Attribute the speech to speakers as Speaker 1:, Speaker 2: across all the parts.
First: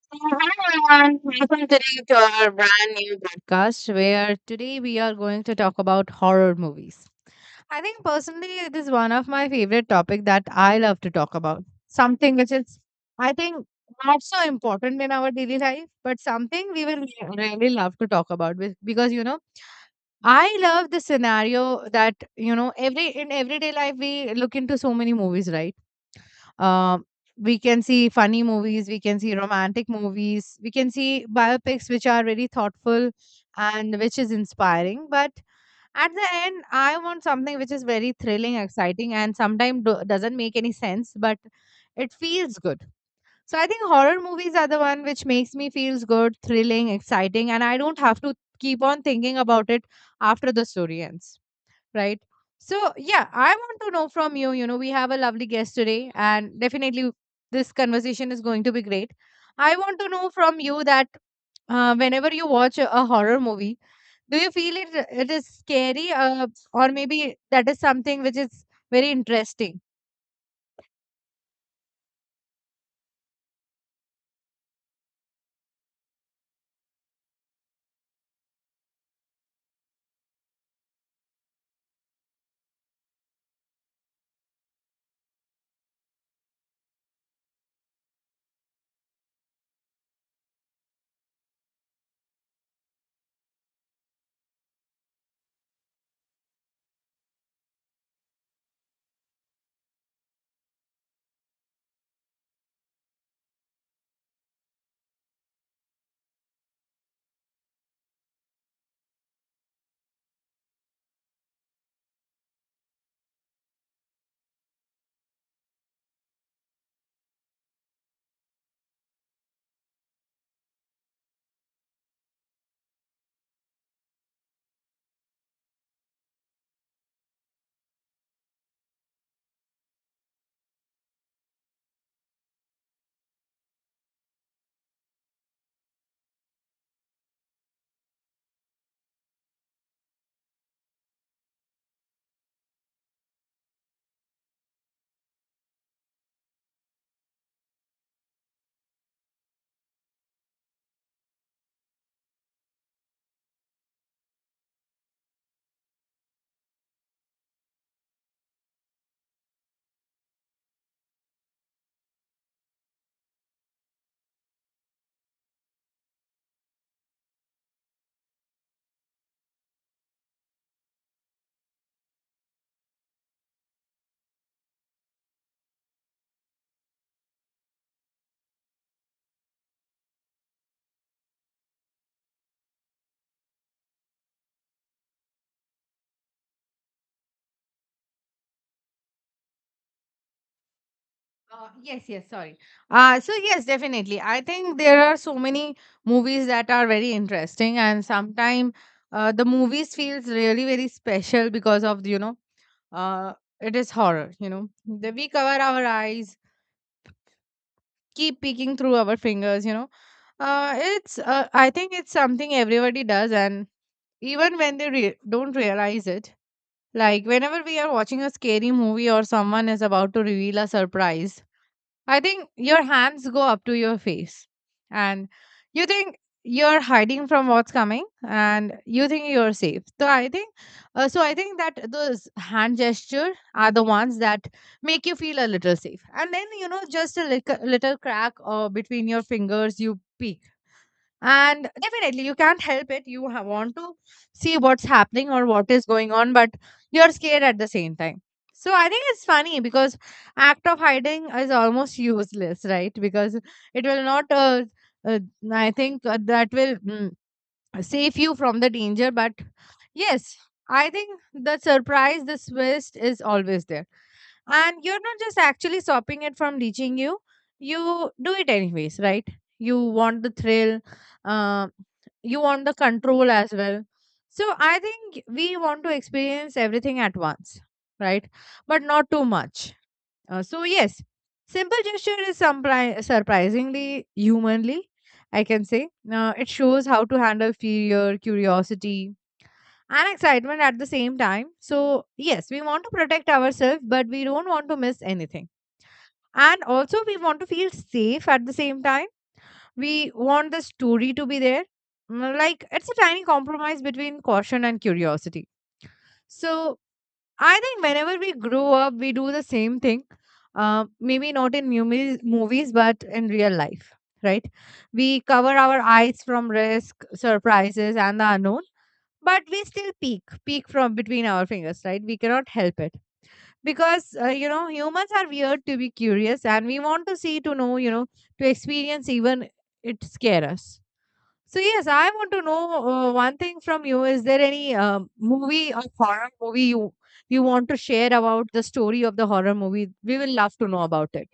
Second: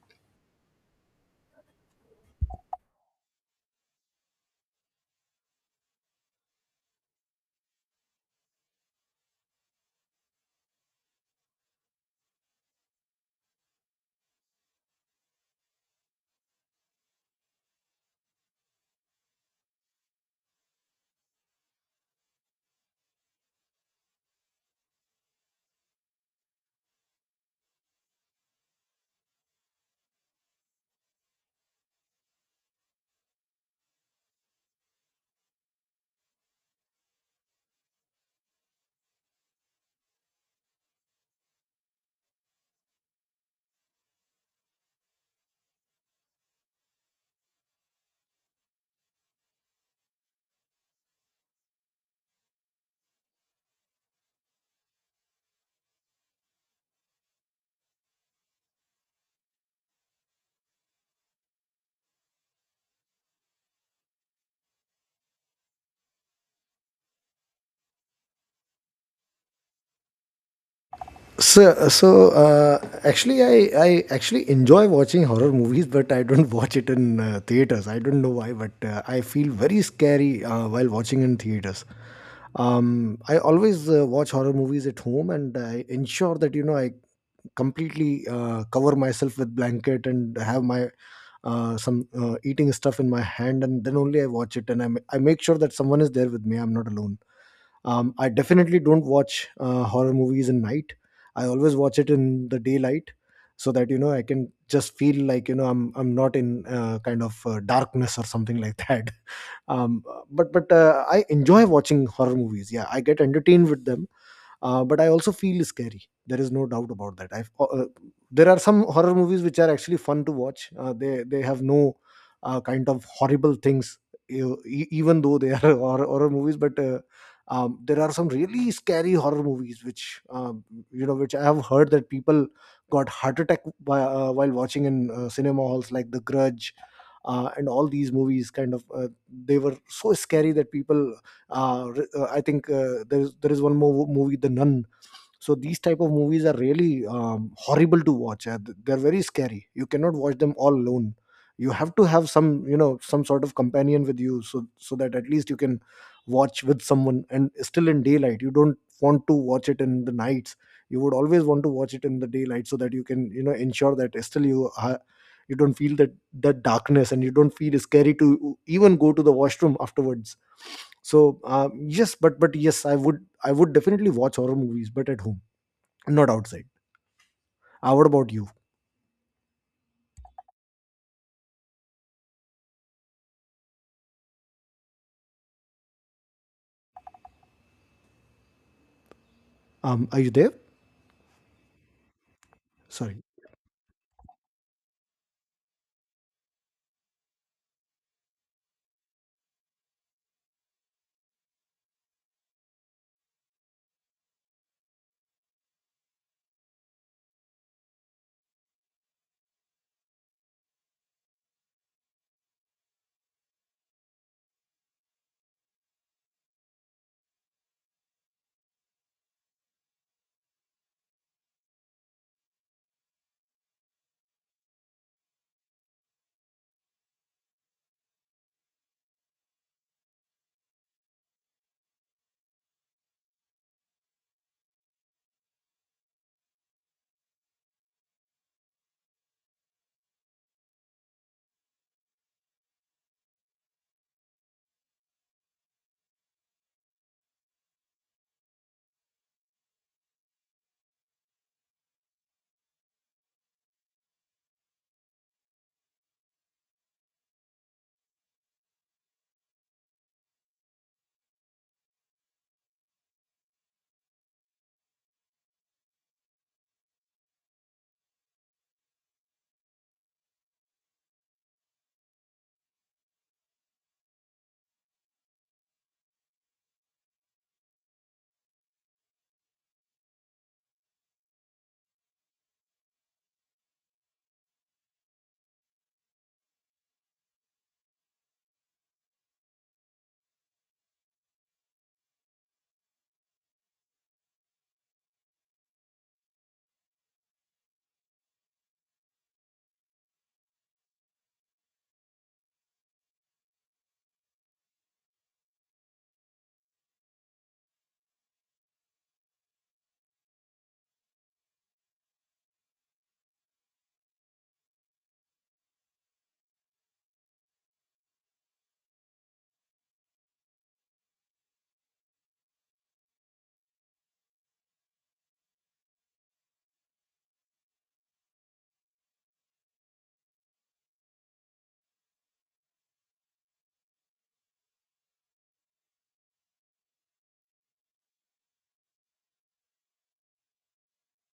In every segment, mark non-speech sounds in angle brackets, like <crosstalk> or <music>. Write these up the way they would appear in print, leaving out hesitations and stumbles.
Speaker 1: Hello everyone, welcome today to our brand new podcast where today we are going to talk about horror movies. I think personally it is one of my favorite topic that I love to talk about. Something which is I think not so important in our daily life, but something we will really love to talk about With because I love the scenario that every in everyday life we look into so many movies, right? Uh, we can see funny movies, we can see romantic movies, we can see biopics which are very thoughtful and which is inspiring. But at the end, I want something which is very thrilling, exciting, and sometimes doesn't make any sense, but it feels good. So I think horror movies are the one which makes me feels good, thrilling, exciting, and I don't have to keep on thinking about it after the story ends, right? So, yeah, I want to know from you. You know, we have a lovely guest today, and definitely this conversation is going to be great. I want to know from you that whenever you watch a horror movie, do you feel it is scary, or maybe that is something which is very interesting?
Speaker 2: Actually, I actually enjoy watching horror movies, but I don't watch it in theaters. I don't know why, but I feel very scary while watching in theaters. I always watch horror movies at home, and I ensure that I completely cover myself with blanket and have my some eating stuff in my hand, and then only I watch it. And I make sure that someone is there with me. I'm not alone. I definitely don't watch horror movies in night. I always watch it in the daylight so that I can just feel like I'm not in darkness or something like that. <laughs> Um, but I enjoy watching horror movies. Yeah, I get entertained with them, but I also feel scary. There is no doubt about that. I've There are some horror movies which are actually fun to watch. They have no kind of horrible things, even though they are <laughs> horror movies. But There are some really scary horror movies which, which I have heard that people got heart attack by, while watching in cinema halls, like The Grudge, and all these movies kind of, they were so scary that people, I think, there is one more movie, The Nun. So these type of movies are really horrible to watch. They're very scary. You cannot watch them all alone. You have to have some, some sort of companion with you, so that at least you can watch with someone, and still in daylight. You don't want to watch it in the nights. You would always want to watch it in the daylight so that you can, ensure that still you are, you don't feel that, that darkness, and you don't feel scary to even go to the washroom afterwards. So uh, yes but but yes, I would, I would definitely watch horror movies, but at home, not outside. What about you? Are you there?
Speaker 1: Yes, yes, sorry. Uh,
Speaker 2: Sorry.
Speaker 1: so, yes, definitely. I think there are so many movies that are very interesting, and sometimes the movies feels really very special because of uh, it is horror, the, we cover our eyes, keep peeking through our fingers. You know uh, it's uh, i think it's something everybody does, and even when they don't realize it, like whenever we are watching a scary movie or someone is about to reveal a surprise, I think your hands go up to your face and you think you're hiding from what's coming and you think you're safe. So I think that those hand gesture are the ones that make you feel a little safe. And then just a little, little crack between your fingers you peek, and definitely you can't help it. You want to see what's happening or what is going on, but you're scared at the same time. So I think it's funny because act of hiding is almost <laughs> useless, right? Because it will not, uh, I think that will, save you from the danger. But yes, I think the surprise, the twist is always there, and you're not just actually stopping it from reaching you. You do it anyways, right? You want the thrill, uh, you want the control as well. So I think we want to experience everything at once, right? But not too much. So yes, simple gesture is surprisingly humanly, I can say, it shows how to handle fear, curiosity, and excitement at the same time. So, yes, we want to protect ourselves, but we don't want to miss anything. And also, we want to feel safe at the same time. We want the story to be there. Like, it's a tiny compromise between caution and curiosity. So, I think whenever we grow up, we do the same thing. Maybe not in movies, but in real life, right? We cover our eyes from risk, surprises, and the unknown, but we still peek from between our fingers, right? We cannot help it, because humans are weird to be curious, and we want to see, to know, to experience, even it scare us. So yes, I want to know one thing from you. Is there any movie or horror movie you want to share? About the story of the horror movie, we will love to know about it.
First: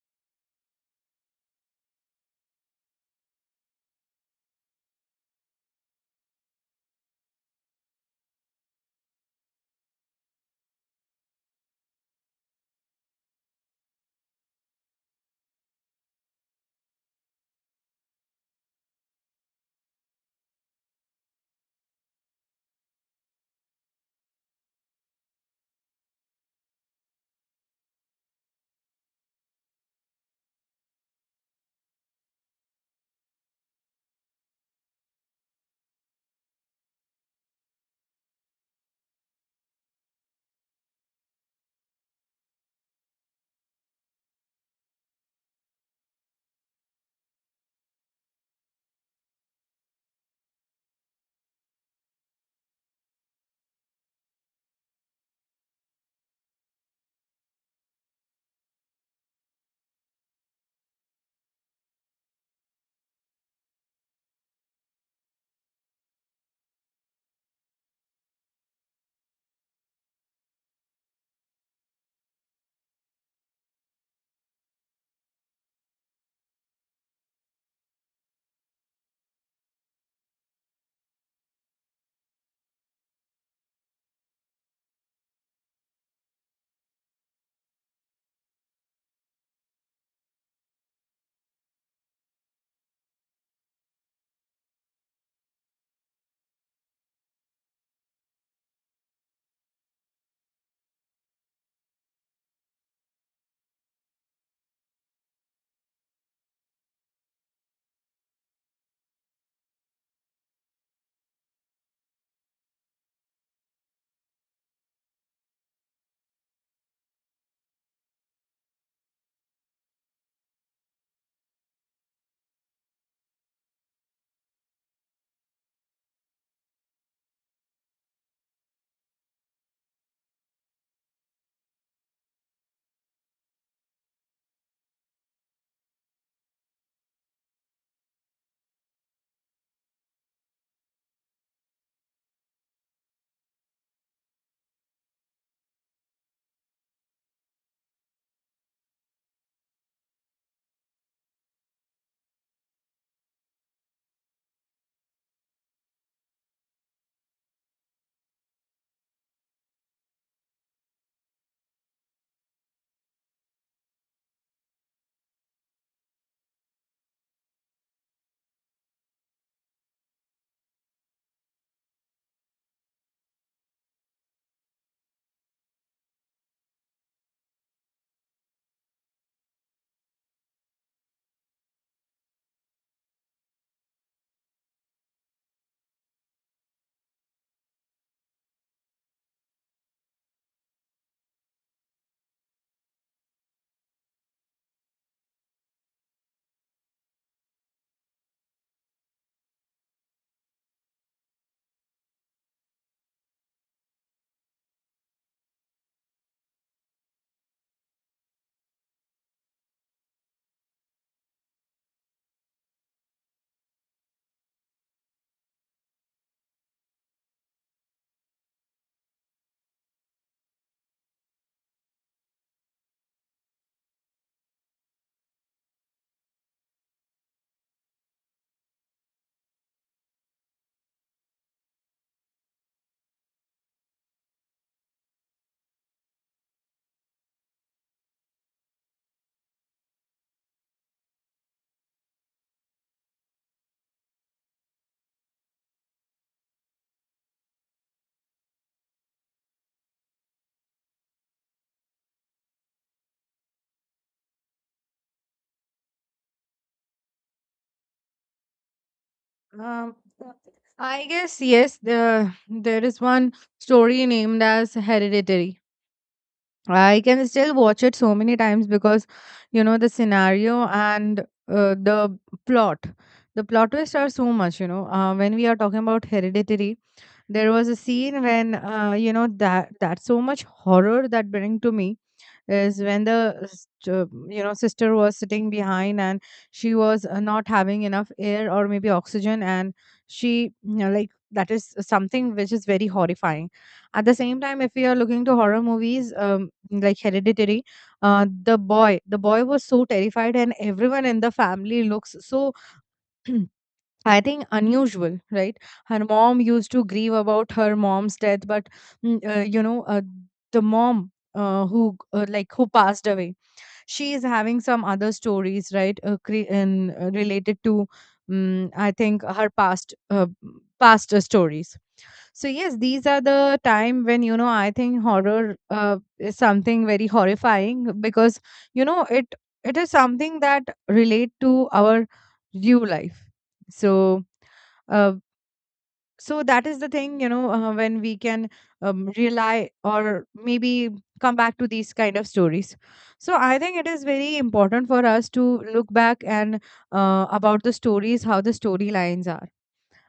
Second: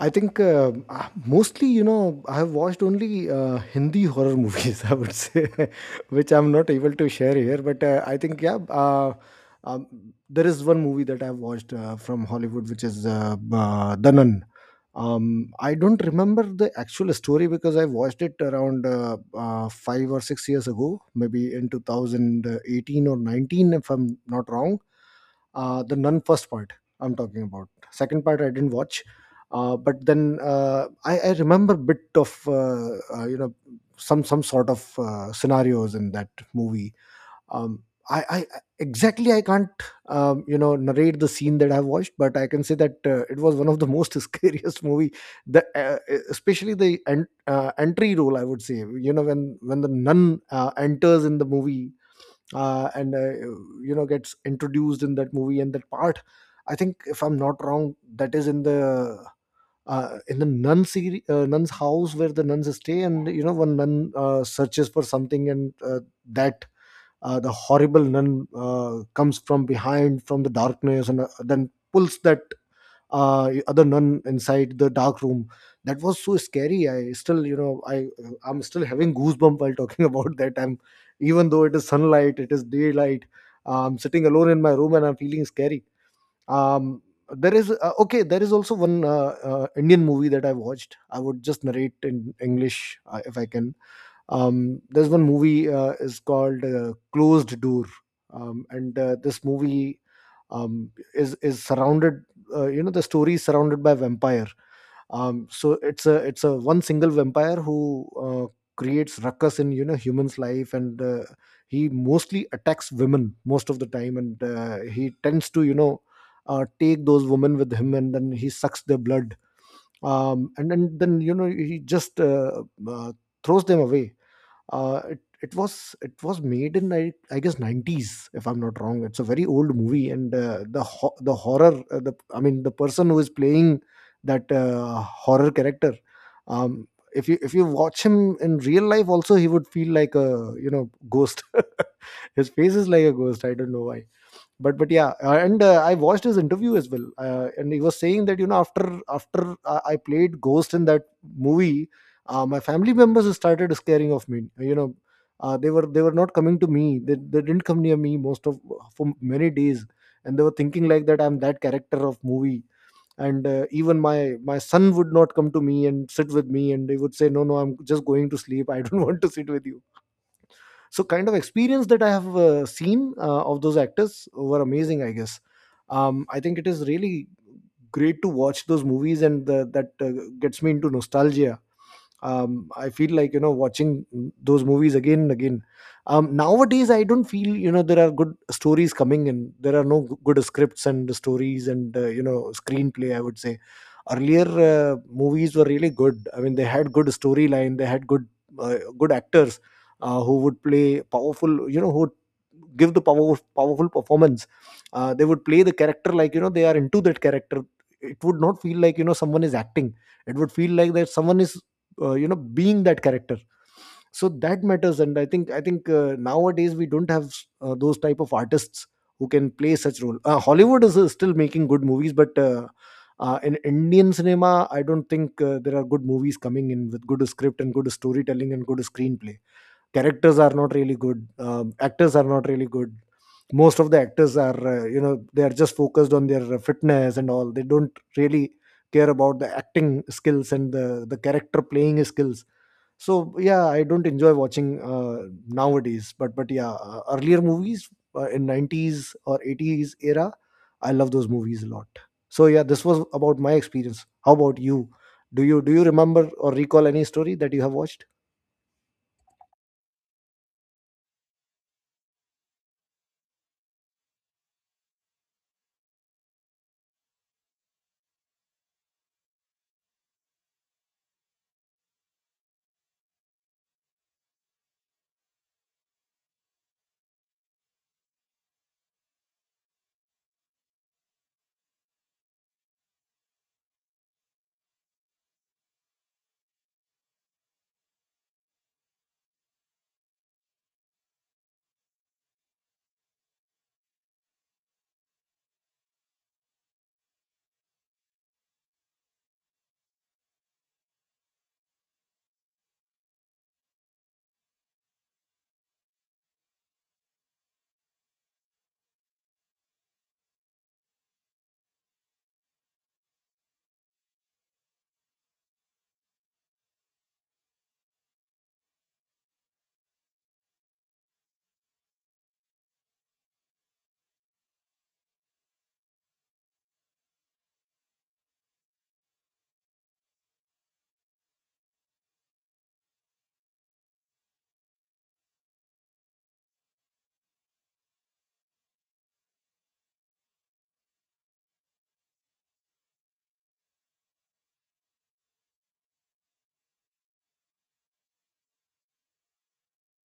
Speaker 2: I think mostly, you know, I have watched only Hindi horror movies, <laughs> I would say, <laughs> which I'm not able to share here. But I think, yeah, um, there is one movie that I've watched from Hollywood, which is The Nun. I don't remember the actual story because I watched it around 5 or 6 years ago, maybe in 2018 or 19, if I'm not wrong. The Nun first part I'm talking about. Second part I didn't watch. I remember bit of, some sort of scenarios in that movie. Um, I, I exactly I can't, narrate the scene that I've watched, but I can say that it was one of the most <laughs> scariest movie. The Especially the entry role, I would say, you know, when the nun enters in the movie, and you know, gets introduced in that movie, and that part, I think, if I'm not wrong, that is in the, in the nun's house, where the nuns stay, and you know, one nun searches for something, and that, the horrible nun comes from behind, from the darkness, and then pulls that, other nun inside the dark room. That was so scary. I still, you know, I, I'm still having goosebump while talking <laughs> about that. I'm, even though it is sunlight, it is daylight. I'm sitting alone in my room and I'm feeling scary. Um, there is Okay. There is also one Indian movie that I watched. I would just narrate in English if I can. There's one movie, is called, Closed Door. And This movie, is surrounded, the story is surrounded by vampire. So it's a one single vampire who, creates ruckus in, you know, humans life, and he mostly attacks women most of the time, and he tends to, you know, take those women with him, and then he sucks their blood, and then, you know, he just throws them away. It was made in, I guess, 90s, if I'm not wrong. It's a very old movie, and the horror, the I mean the person who is playing that, horror character, um if you, if you watch him in real life also, he would feel like a, you know, ghost. <laughs> His face is like a ghost, I don't know why. But yeah, and I watched his interview as well, and he was saying that, you know, after I played ghost in that movie, my family members started scaring of me, you know, they were not coming to me. They didn't come near me most of, for many days, and they were thinking like that I'm that character of movie. And even my, my son would not come to me and sit with me, and they would say, no, no, I'm just going to sleep. I don't <laughs> want to sit with you. So kind of experience that I have seen of those actors were amazing, I guess. I think it is really great to watch those movies, and the, that gets me into nostalgia. I feel like, you know, watching those movies again and again. Nowadays I don't feel, you know, there are good stories coming in. There are no good scripts and stories, and screenplay, I would say. Earlier movies were really good. I mean, they had good storyline, they had good, good actors, who would play powerful, you know, who would give the powerful performance. They would play the character like, you know, they are into that character. It would not feel like, you know, someone is acting. It would feel like that someone is, being that character. So that matters. And I think nowadays we don't have those type of artists who can play such role. Hollywood is still making good movies, but in Indian cinema, I don't think there are good movies coming in with good script and good storytelling and good screenplay. Characters are not really good. Actors are not really good. Most of the actors are, they are just focused on their fitness and all. They don't really care about the acting skills and the character playing skills. So yeah, I don't enjoy watching nowadays. But yeah, earlier movies, in 90s or 80s era, I love those movies a lot. So yeah, this was about my experience. How about you? Do you remember or recall any story that you have watched?
Speaker 1: Um, I guess yes. There is one story named as Hereditary. I can still watch it so many times because you know the scenario and the plot. The plot twists are so much. You know, when we are talking about Hereditary, there was a scene when, that that's so much horror that bring to me, is when the sister was sitting behind and she was, not having enough air or maybe oxygen, and she, you know, like, that is something which is very horrifying at the same time. If we are looking to horror movies like hereditary, the boy was so terrified and everyone in the family looks so <clears throat> I think unusual, right? Her mom used to grieve about her mom's death, but, mm, uh, you know, uh, the mom who like who passed away, she is having some other stories, right? Related to, I think her past, stories. So yes, these are the time when you know I think horror is something very horrifying because you know it, it is something that relate to our real life. So, uh, that is the thing, you know, when we can, rely or maybe come back to these kind of stories. So I think it is very important for us to look back and about the stories, how the storylines are,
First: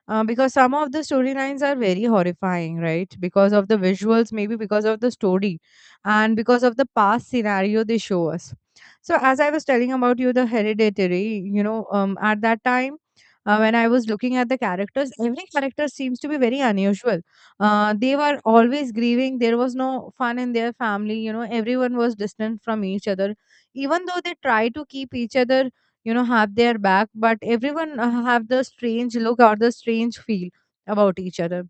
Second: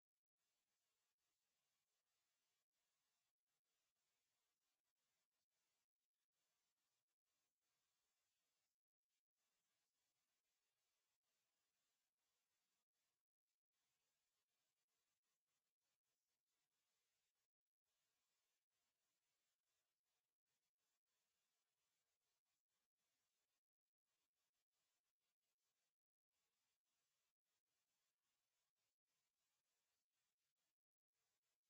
Speaker 1: because some of the storylines are very horrifying, right? Because of the visuals, maybe because of the story, and because of the past scenario they show us. So, as I was telling about you, the hereditary, you know, at that time, when I was looking at the characters, every character seems to be very unusual. They were always grieving. There was no fun in their family. You know, everyone was distant from each other. Even though they try to keep each other, you know, have their back, but everyone have the strange look or the strange feel about each other.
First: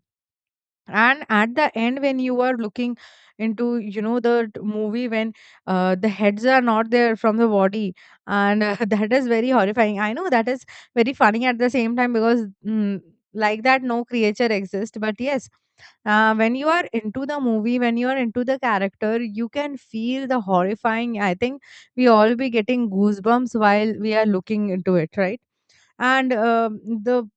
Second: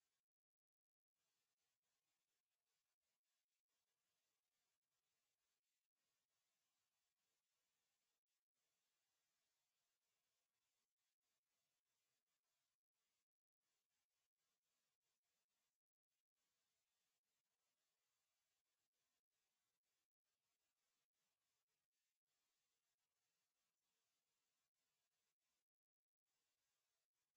Speaker 1: And at the end, when you are looking into, you know, the movie, when the heads are not there from the body, and <laughs> that is very horrifying. I know that is very funny at the same time, because, like that no creature exists. But yes, when you are into the movie, when you are into the character, you can feel the horrifying. I think we all be getting goosebumps while we are looking into it, right? And um, the,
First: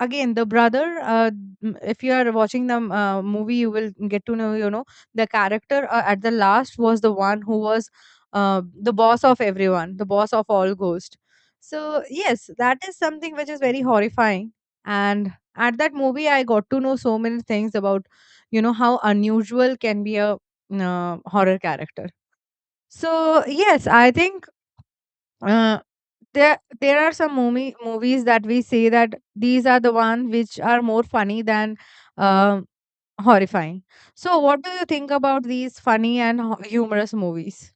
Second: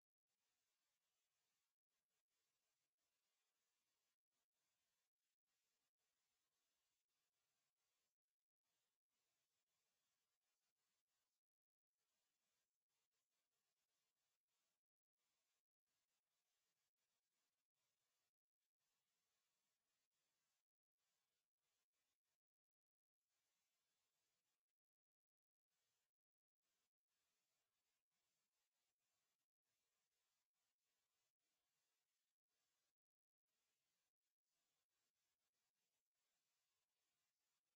Speaker 1: again, the brother, if you are watching the movie, you will get to know, you know, the character at the last was the one who was the boss of everyone, the boss of all ghosts. So yes, that is something which is very horrifying. And at that movie, I got to know so many things about, you know, how unusual can be a horror character. So yes, I think uh, there, there are some movies that we say that these are the ones which are more funny than um horrifying. So, what do you think about these funny and humorous movies?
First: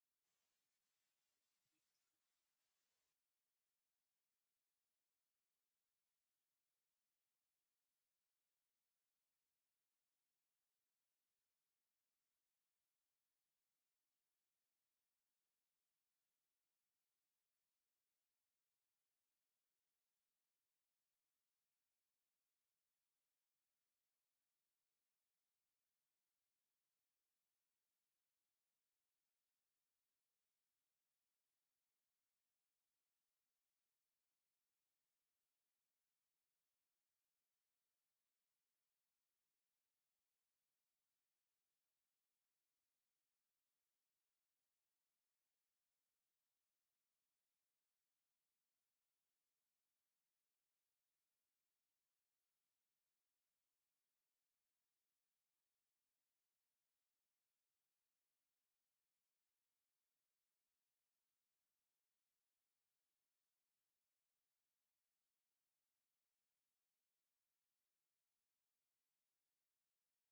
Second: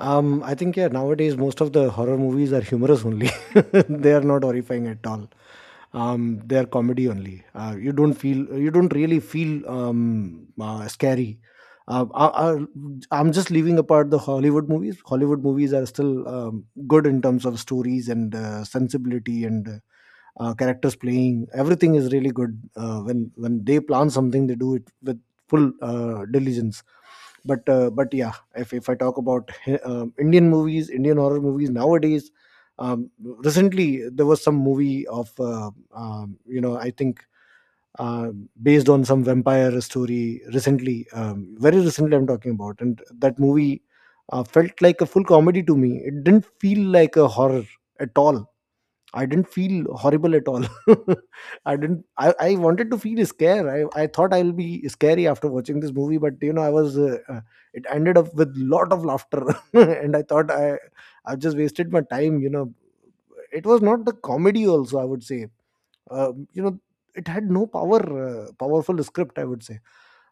Speaker 2: I think, yeah, nowadays most of the horror movies are humorous only. <laughs> They are not horrifying at all. They are comedy only. You don't feel. You don't really feel, scary. Uh, I, I, I'm just leaving apart the Hollywood movies. Hollywood movies are still good in terms of stories and sensibility and characters playing. Everything is really good. When they plan something, they do it with full diligence. But yeah, if I talk about Indian movies, Indian horror movies nowadays, recently there was some movie of, I think, uh, based on some vampire story recently, very recently I'm talking about, and that movie felt like a full comedy to me. It didn't feel like a horror at all. I didn't feel horrible at all. <laughs> I didn't. I wanted to feel scared. I thought I'll be scary after watching this movie, but you know, I was. It ended up with lot of laughter, <laughs> and I thought I just wasted my time. You know, it was not the comedy. Also, I would say, uh, you know, it had no power, powerful script, I would say.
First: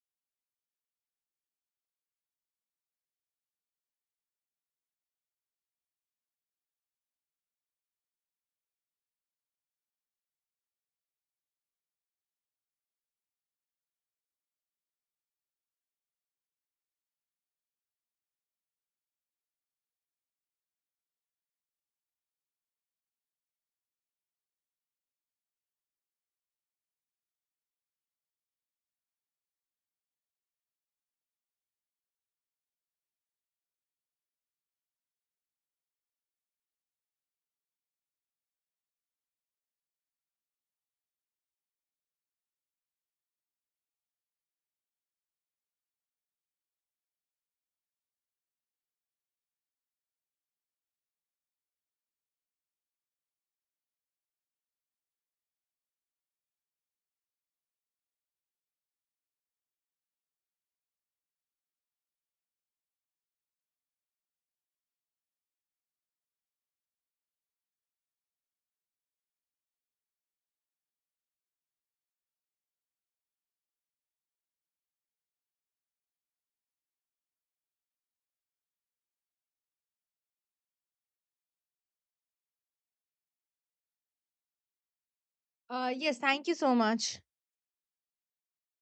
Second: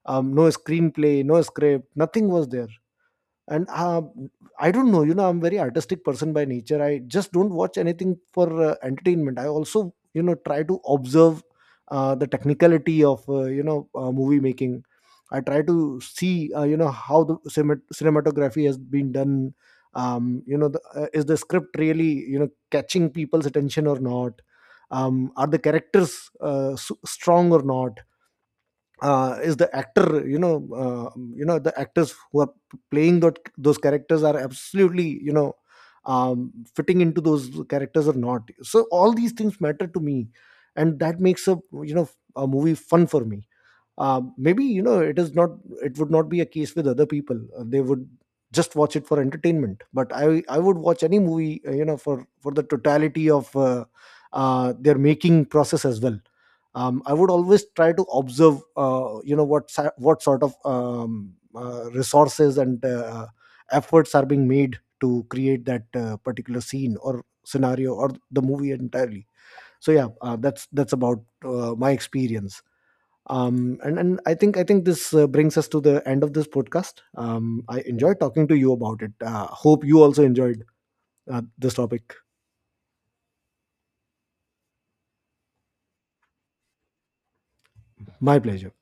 Speaker 2: No screenplay, no script, nothing was there. And I don't know, you know, I'm very artistic person by nature. I just don't watch anything for entertainment. I also, you know, try to observe the technicality of, movie making. I try to see, how the cinematography has been done. Is the script really, you know, catching people's attention or not? Are the characters strong or not? Is the actor, you know, the actors who are playing those characters are absolutely, you know, fitting into those characters or not? So all these things matter to me, and that makes a, you know, a movie fun for me. Maybe, you know, it is not, it would not be a case with other people. They would just watch it for entertainment. But I would watch any movie, for the totality of, their making process as well. I would always try to observe, what what sort of, resources and efforts are being made to create that particular scene or scenario or the movie entirely. So yeah, that's about my experience. And I think, this brings us to the end of this podcast. I enjoyed talking to you about it. Hope you also enjoyed this topic.
Speaker 1: Yes, thank you so much.
Speaker 2: My pleasure.